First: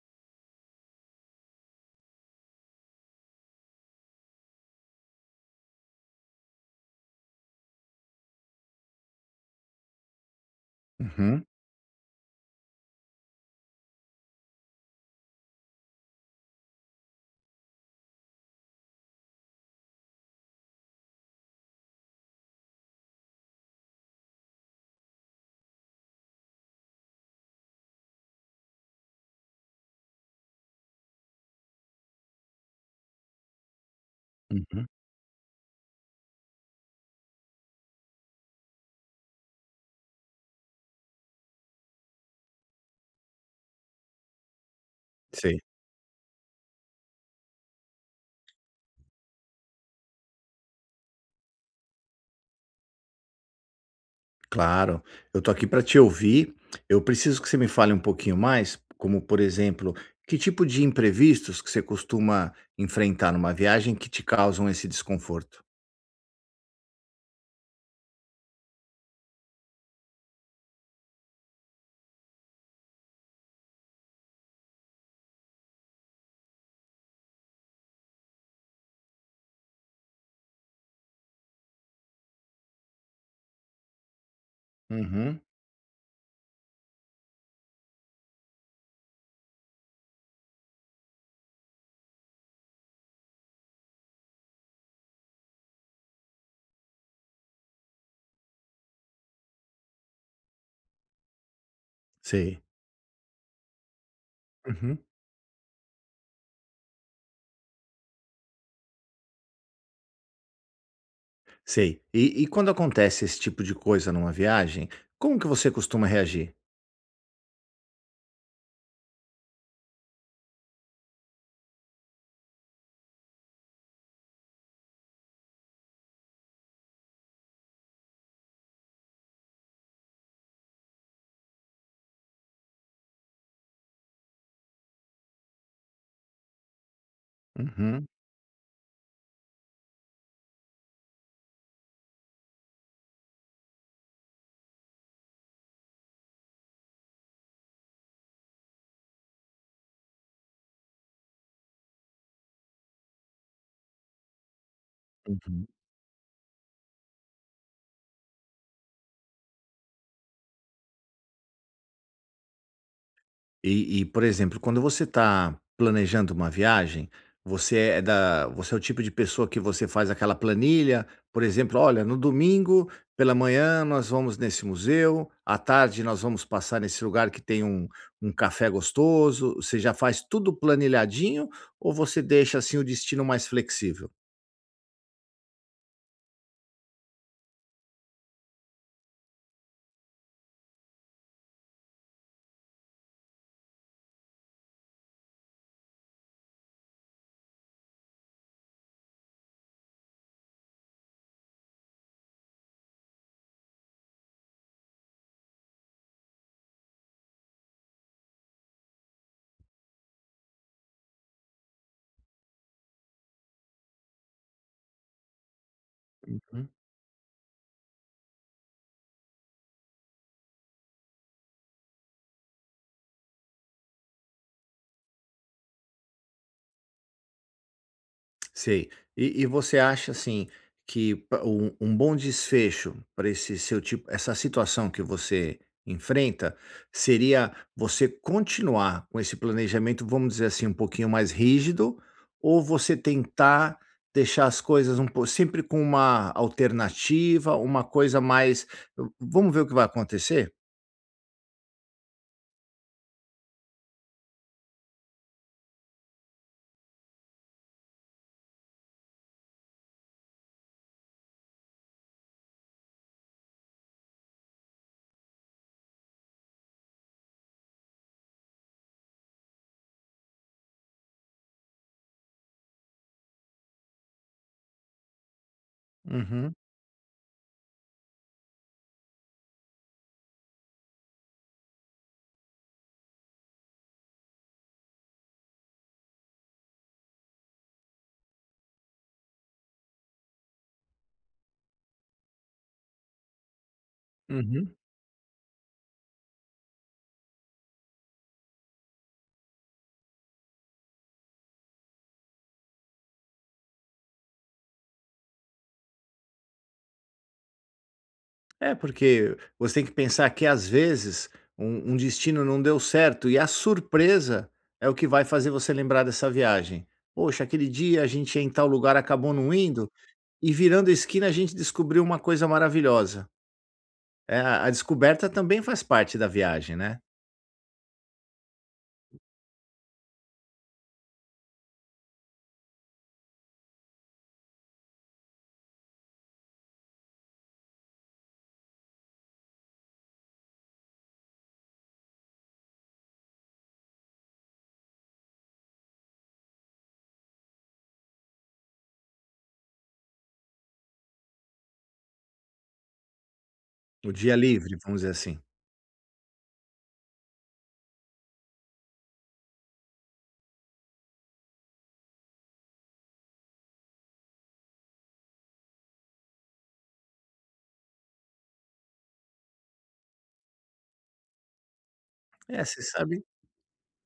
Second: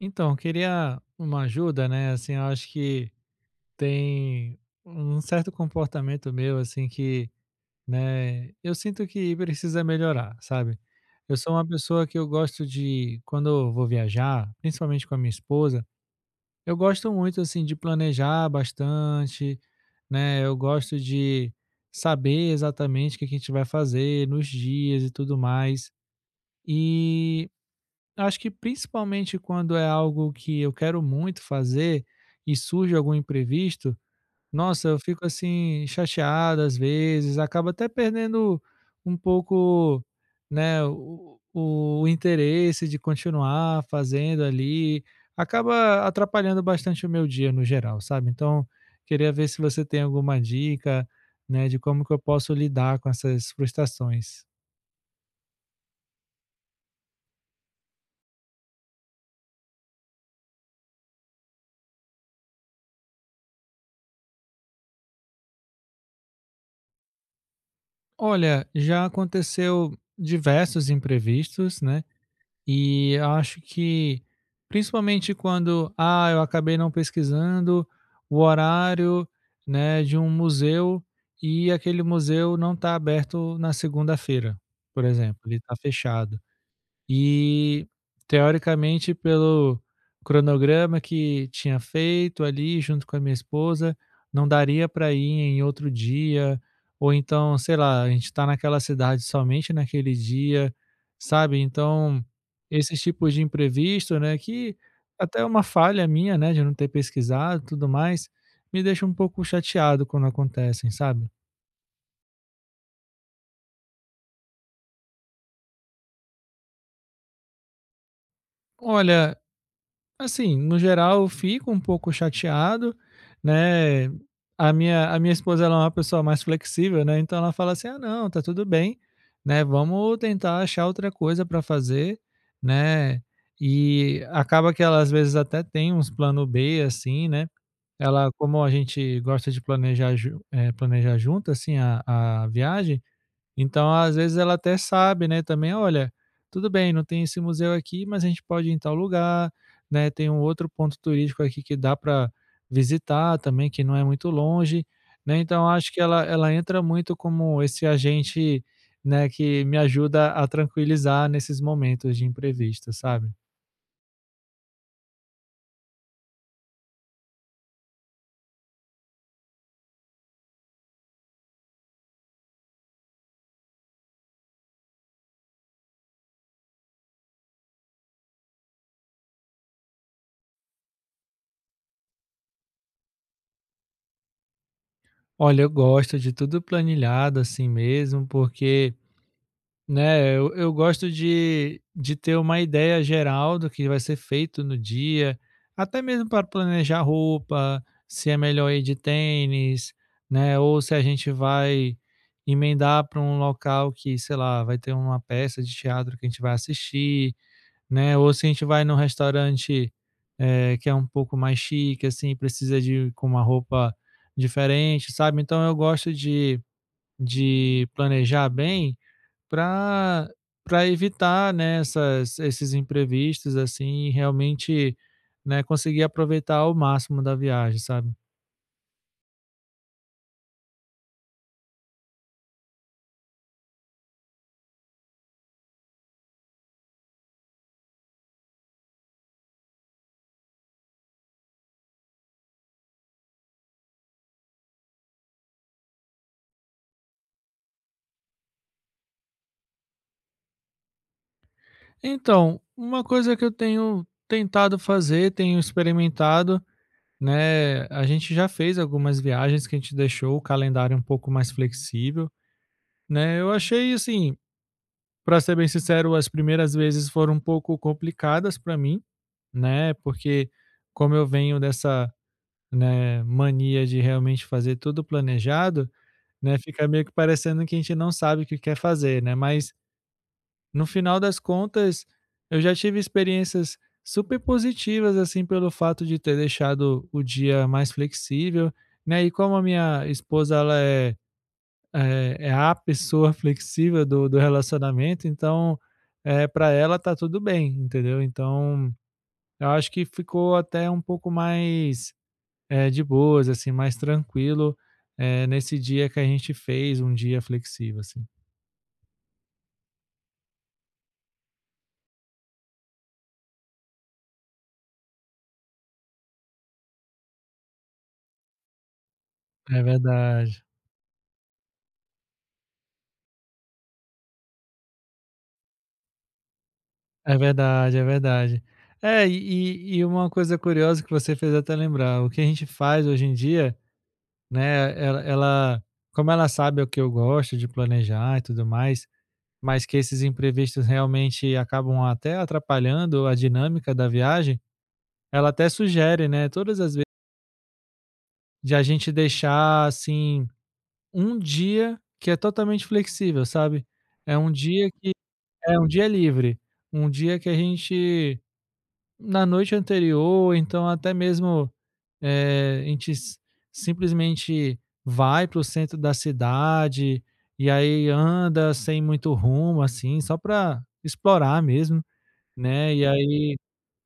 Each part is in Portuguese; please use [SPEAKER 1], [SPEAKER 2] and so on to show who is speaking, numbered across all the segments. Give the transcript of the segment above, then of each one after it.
[SPEAKER 1] Então, eu queria uma ajuda, né? Assim, eu acho que tem um certo comportamento meu, assim, que, né, eu sinto que precisa melhorar, sabe? Eu
[SPEAKER 2] Uhum,
[SPEAKER 1] sou uma pessoa que eu gosto de, quando eu vou viajar, principalmente com a minha esposa, eu gosto muito, assim, de planejar bastante, né? Eu gosto de saber exatamente o que que a gente vai fazer nos dias e tudo mais. E acho que principalmente quando é algo que eu quero muito fazer e surge algum imprevisto,
[SPEAKER 2] uhum.
[SPEAKER 1] nossa, eu fico assim chateado às vezes, acaba até perdendo um pouco, né, o interesse de continuar fazendo ali,
[SPEAKER 2] Sei,
[SPEAKER 1] acaba atrapalhando bastante o meu dia no geral, sabe? Então, queria ver se você tem alguma dica, né, de como que eu posso lidar com essas frustrações.
[SPEAKER 2] claro. Eu tô aqui para te ouvir. Eu preciso que você me fale um pouquinho mais, como, por exemplo, que tipo de imprevistos que você costuma enfrentar numa viagem que te causam esse desconforto?
[SPEAKER 1] Olha, já aconteceu diversos imprevistos, né? E eu acho que principalmente quando, eu acabei não pesquisando o horário, né, de um museu e aquele museu não está aberto na segunda-feira, por
[SPEAKER 2] Uhum,
[SPEAKER 1] exemplo, ele está fechado. E, teoricamente, pelo cronograma que tinha feito ali junto com a minha esposa, não daria para ir em outro dia, ou então, sei lá, a gente está naquela cidade somente naquele dia, sabe? Então,
[SPEAKER 2] sei.
[SPEAKER 1] esses tipos de imprevisto, né, que
[SPEAKER 2] Uhum,
[SPEAKER 1] até é uma falha minha, né, de não ter pesquisado e tudo mais, me deixa um pouco chateado quando acontecem, sabe?
[SPEAKER 2] sei. E quando acontece esse tipo de coisa numa viagem, como que você costuma reagir?
[SPEAKER 1] Olha, assim, no geral, eu fico um pouco chateado, né. A minha esposa, ela é uma pessoa mais flexível, né, então ela fala assim: "Ah, não, tá tudo bem, né, vamos tentar achar outra coisa para fazer", né. E acaba que ela, às vezes, até tem uns plano B, assim, né.
[SPEAKER 2] Uhum,
[SPEAKER 1] Ela como a gente gosta de planejar junto, assim, a viagem, então, às vezes ela até sabe, né, também: "Olha, tudo bem, não tem esse museu aqui, mas a gente pode ir em tal lugar, né, tem um outro ponto turístico aqui que dá para visitar também, que não é muito longe", né,
[SPEAKER 2] uhum.
[SPEAKER 1] então acho que ela entra muito como esse agente, né, que me ajuda a tranquilizar nesses momentos de imprevisto, sabe.
[SPEAKER 2] E, por exemplo, quando você está planejando uma viagem, você é o tipo de pessoa que você faz aquela planilha, por exemplo: "Olha, no domingo pela manhã nós vamos nesse museu, à tarde nós vamos passar nesse lugar que tem um café gostoso". Você já faz tudo planilhadinho ou você deixa, assim, o destino mais flexível?
[SPEAKER 1] Olha, eu gosto de tudo planilhado assim mesmo, porque, né, eu gosto de ter uma ideia geral do que vai ser feito no dia, até mesmo para planejar roupa, se é melhor ir de tênis, né, ou se a gente vai emendar para um local que, sei lá, vai ter uma peça de teatro que a gente vai assistir, né, ou se a gente vai num restaurante, que é um pouco mais chique, assim, precisa de com uma roupa diferente, sabe. Então eu gosto de planejar bem, para para evitar, né, essas esses imprevistos, assim, e realmente, né, conseguir aproveitar ao máximo da viagem, sabe.
[SPEAKER 2] Sei. E você acha, assim, que pa um bom desfecho para esse seu tipo essa situação que você enfrenta, seria você continuar com esse planejamento, vamos dizer assim, um pouquinho mais rígido, ou você tentar deixar as coisas um pouco sempre com uma alternativa, uma coisa mais: "Vamos ver o que vai acontecer?"
[SPEAKER 1] Então, uma coisa que eu tenho tentado fazer, tenho experimentado, né, a gente já fez algumas viagens que a gente deixou o calendário um pouco mais flexível, né. Eu achei, assim, para ser bem sincero, as primeiras vezes foram um pouco complicadas para mim, né, porque como eu venho dessa, né, mania de realmente fazer tudo planejado,
[SPEAKER 2] Uhum,
[SPEAKER 1] né, fica meio que parecendo que a gente não sabe o que quer fazer, né, mas no final das contas, eu já tive experiências super positivas, assim, pelo fato de ter deixado o dia mais flexível, né, e como a minha esposa, ela é a pessoa flexível do
[SPEAKER 2] uhum.
[SPEAKER 1] relacionamento, então, é para ela tá tudo bem, entendeu. Então, eu acho que ficou até um pouco mais, de boas, assim, mais tranquilo, nesse dia que a gente fez um dia flexível, assim.
[SPEAKER 2] É, porque você tem que pensar que às vezes um destino não deu certo e a surpresa é o que vai fazer você lembrar dessa viagem. Poxa, aquele dia a gente ia em tal lugar, acabou não
[SPEAKER 1] É
[SPEAKER 2] indo,
[SPEAKER 1] verdade,
[SPEAKER 2] e virando a esquina a gente descobriu uma coisa maravilhosa. É, a descoberta também faz parte da viagem, né?
[SPEAKER 1] é verdade, é verdade. É, e uma coisa curiosa que você fez até lembrar, o que a gente faz hoje em dia, né, ela como ela sabe o que eu gosto de planejar e tudo mais, mas que esses imprevistos realmente acabam até atrapalhando a dinâmica da viagem, ela até sugere, né, todas as vezes, de a gente deixar, assim, um dia que é totalmente flexível, sabe.
[SPEAKER 2] O dia
[SPEAKER 1] É um
[SPEAKER 2] livre,
[SPEAKER 1] dia
[SPEAKER 2] vamos dizer
[SPEAKER 1] que
[SPEAKER 2] assim.
[SPEAKER 1] é um dia livre, um dia que a gente, na noite anterior, então até mesmo, a gente si simplesmente vai para o centro da cidade, e aí anda sem muito rumo, assim, só para explorar mesmo,
[SPEAKER 2] É, você
[SPEAKER 1] né, e
[SPEAKER 2] sabe,
[SPEAKER 1] aí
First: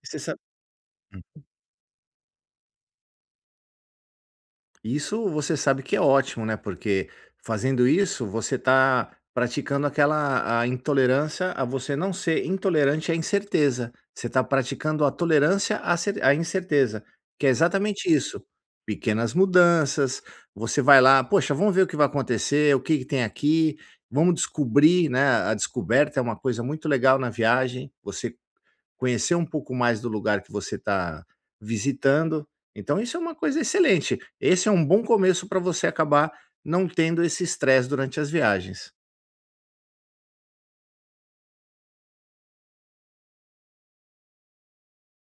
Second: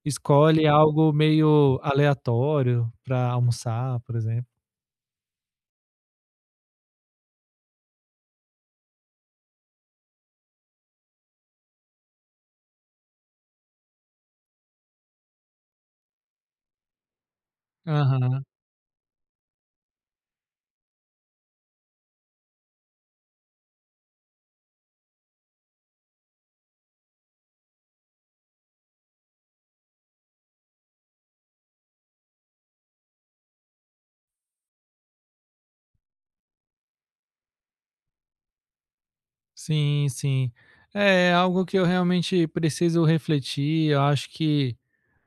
[SPEAKER 2] você sabe
[SPEAKER 1] escolhe algo meio aleatório para almoçar, por exemplo.
[SPEAKER 2] isso você sabe que é ótimo, né, porque fazendo isso, você está praticando aquela a intolerância a você não ser intolerante à incerteza. Você está praticando a tolerância à incerteza, que é exatamente
[SPEAKER 1] Aham.
[SPEAKER 2] isso. Pequenas mudanças, você vai lá: "Poxa, vamos ver o que vai acontecer, o que que tem aqui, vamos descobrir", né, a descoberta é uma coisa muito legal na viagem, você conhecer um pouco mais do lugar que você está visitando, então isso é uma coisa excelente. Esse é um bom começo para você acabar não tendo esse estresse durante as viagens.
[SPEAKER 1] Sim, sim. É, é algo que eu realmente preciso refletir. Eu acho que,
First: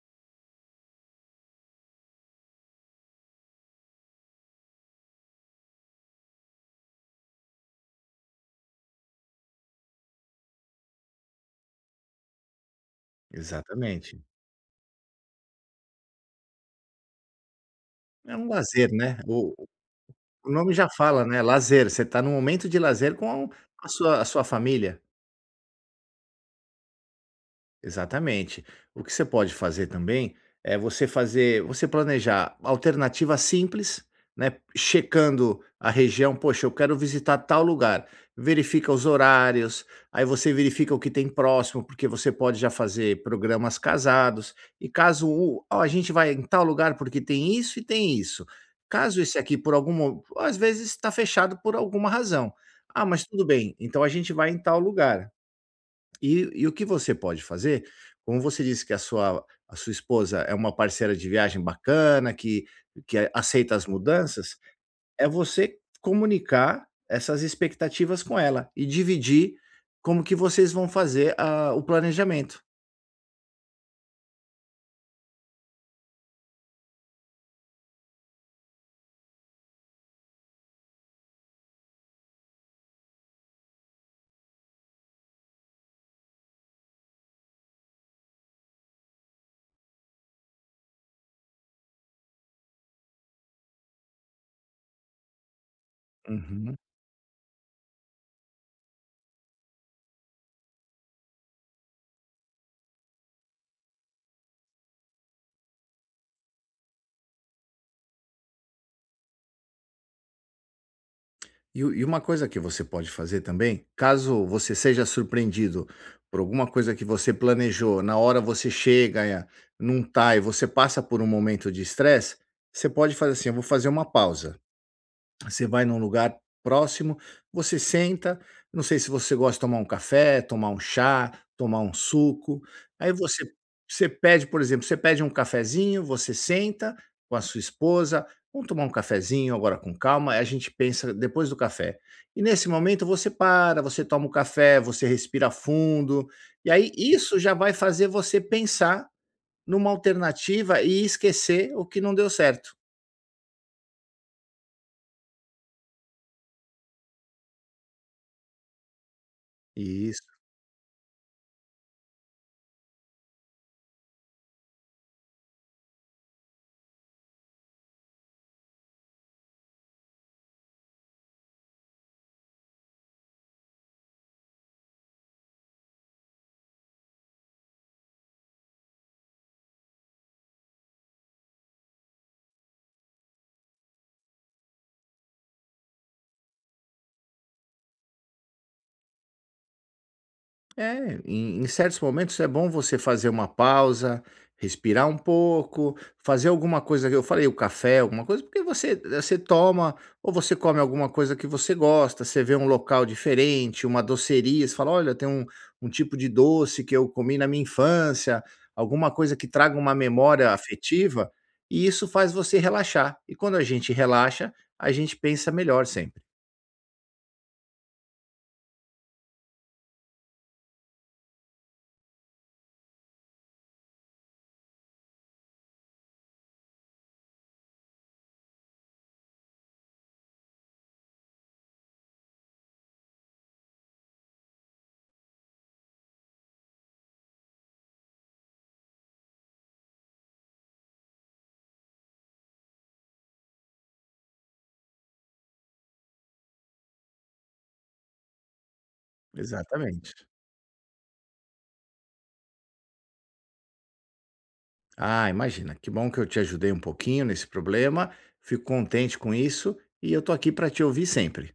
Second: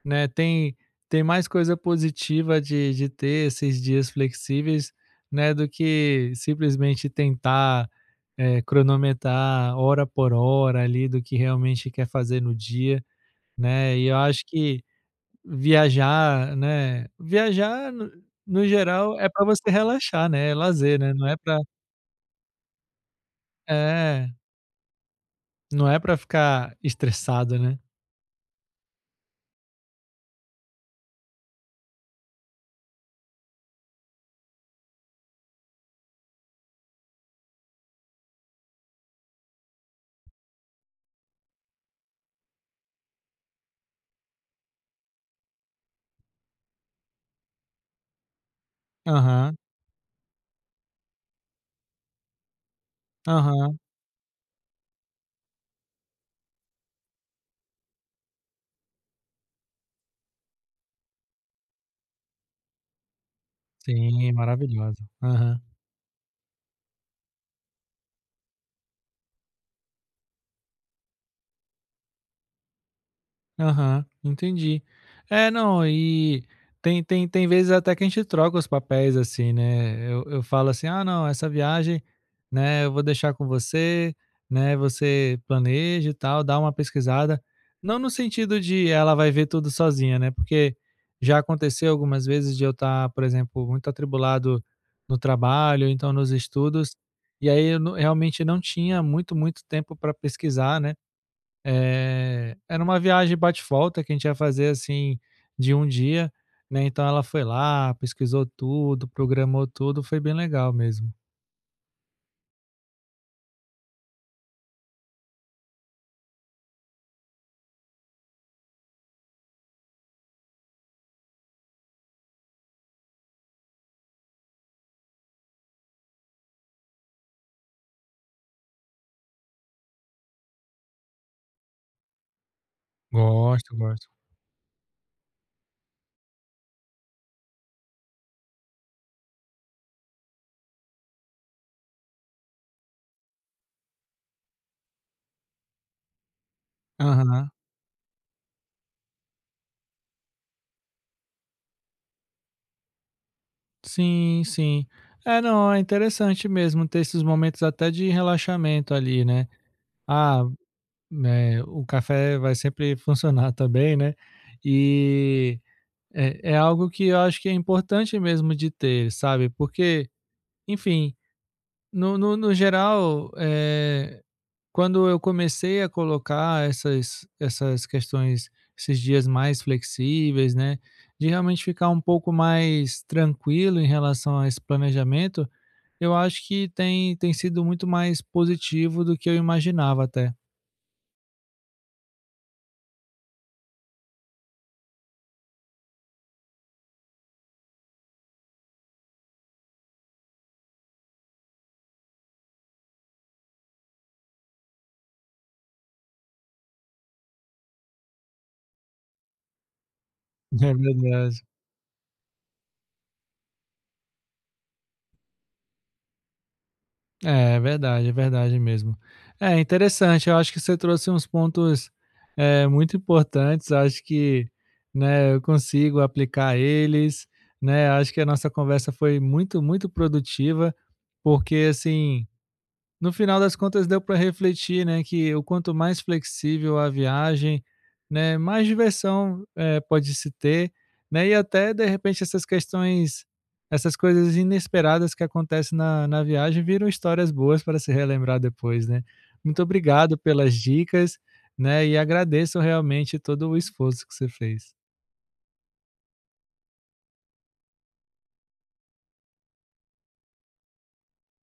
[SPEAKER 1] né, tem mais coisa positiva de ter esses dias flexíveis, né, do que simplesmente tentar, cronometrar hora por hora ali do que realmente quer fazer no dia, né? E eu
[SPEAKER 2] Exatamente.
[SPEAKER 1] acho que viajar, né, viajar no,
[SPEAKER 2] É um
[SPEAKER 1] no
[SPEAKER 2] lazer, né,
[SPEAKER 1] geral é para você relaxar,
[SPEAKER 2] o
[SPEAKER 1] né? É
[SPEAKER 2] nome já
[SPEAKER 1] lazer, né?
[SPEAKER 2] fala,
[SPEAKER 1] Não é
[SPEAKER 2] né,
[SPEAKER 1] para,
[SPEAKER 2] lazer, você está num momento de lazer com a
[SPEAKER 1] é,
[SPEAKER 2] sua família.
[SPEAKER 1] não é para ficar estressado, né?
[SPEAKER 2] Exatamente. O que você pode fazer também é você planejar alternativas simples, né? Checando a região, poxa, eu quero visitar tal lugar. Verifica os horários, aí você verifica o que tem próximo, porque você pode já fazer programas casados. E caso o- ó, a gente vai em tal lugar porque tem isso e tem isso. Caso esse
[SPEAKER 1] Aham,
[SPEAKER 2] aqui por alguma, às vezes está fechado por alguma razão. Ah, mas tudo bem.
[SPEAKER 1] aham,
[SPEAKER 2] Então a gente vai em tal lugar. E o que você pode fazer, como você disse que a sua esposa é uma parceira de viagem bacana, que aceita as
[SPEAKER 1] sim,
[SPEAKER 2] mudanças,
[SPEAKER 1] maravilhosa.
[SPEAKER 2] é
[SPEAKER 1] Aham.
[SPEAKER 2] você comunicar essas expectativas com ela e dividir como que vocês vão fazer a o planejamento.
[SPEAKER 1] Aham, entendi. É, não, e tem vezes até que a gente troca os papéis, assim, né, eu falo assim: "Ah, não, essa viagem, né, eu vou deixar com você, né, você planeja e tal, dá uma pesquisada". Não no sentido de ela vai ver tudo sozinha, né, porque já aconteceu algumas vezes de eu estar, por exemplo, muito atribulado no trabalho, então nos
[SPEAKER 2] Uhum.
[SPEAKER 1] estudos, e aí eu não, realmente não tinha muito, muito tempo para pesquisar, né. Era uma viagem bate-volta que a gente ia fazer, assim, de um dia, né, então ela foi lá, pesquisou tudo, programou tudo, foi bem legal mesmo.
[SPEAKER 2] E uma coisa que você pode fazer também, caso você seja surpreendido por alguma coisa que você planejou, na hora você chega, não tá e você passa por um momento de estresse, você pode fazer assim: "Eu vou fazer uma pausa". Você vai num lugar próximo, você senta, não sei se você gosta de tomar um café, tomar um chá, tomar um suco. Aí
[SPEAKER 1] Gosto, gosto.
[SPEAKER 2] você pede, por exemplo, você pede um cafezinho, você senta com a sua esposa, vamos tomar um cafezinho agora com calma, aí a gente pensa depois do café. E nesse momento você para, você toma o café, você respira fundo, e aí isso
[SPEAKER 1] Aham.
[SPEAKER 2] já vai fazer você pensar numa alternativa e esquecer o que não deu certo.
[SPEAKER 1] Sim, sim. É, não, é interessante mesmo ter esses momentos até de relaxamento ali, né. Ah, né? O café vai sempre funcionar também, né, e é algo que eu acho que é importante mesmo de ter, sabe, porque, enfim. No geral, quando eu comecei a colocar essas questões, esses dias mais flexíveis, né, de realmente ficar um pouco mais tranquilo em relação a esse planejamento, eu acho que tem sido muito mais positivo do que eu imaginava até.
[SPEAKER 2] É, em certos momentos é bom você fazer uma pausa, respirar um pouco, fazer alguma coisa que eu falei, o café, alguma coisa, porque você toma ou você come alguma coisa que você gosta, você vê um local diferente, uma doceria, você fala, olha, um tipo de doce que eu comi na minha infância, alguma coisa que traga uma memória
[SPEAKER 1] É
[SPEAKER 2] afetiva,
[SPEAKER 1] verdade.
[SPEAKER 2] e isso faz você relaxar. E quando a gente relaxa, a gente pensa melhor sempre.
[SPEAKER 1] É verdade, é verdade mesmo. É interessante, eu acho que você trouxe uns pontos, muito importantes, acho que, né, eu consigo aplicar eles, né, acho que a nossa conversa foi muito, muito produtiva, porque assim, no final das contas, deu para refletir, né, que o quanto mais flexível a viagem, né, mais diversão, pode se ter, né, e até de repente essas questões essas coisas inesperadas que acontecem na viagem viram histórias boas para se relembrar depois, né. Muito obrigado
[SPEAKER 2] Exatamente.
[SPEAKER 1] pelas dicas, né, e agradeço realmente todo o esforço que você fez.
[SPEAKER 2] Ah, imagina. Que bom que eu te ajudei um pouquinho nesse problema. Fico contente com isso e eu tô aqui para te ouvir sempre.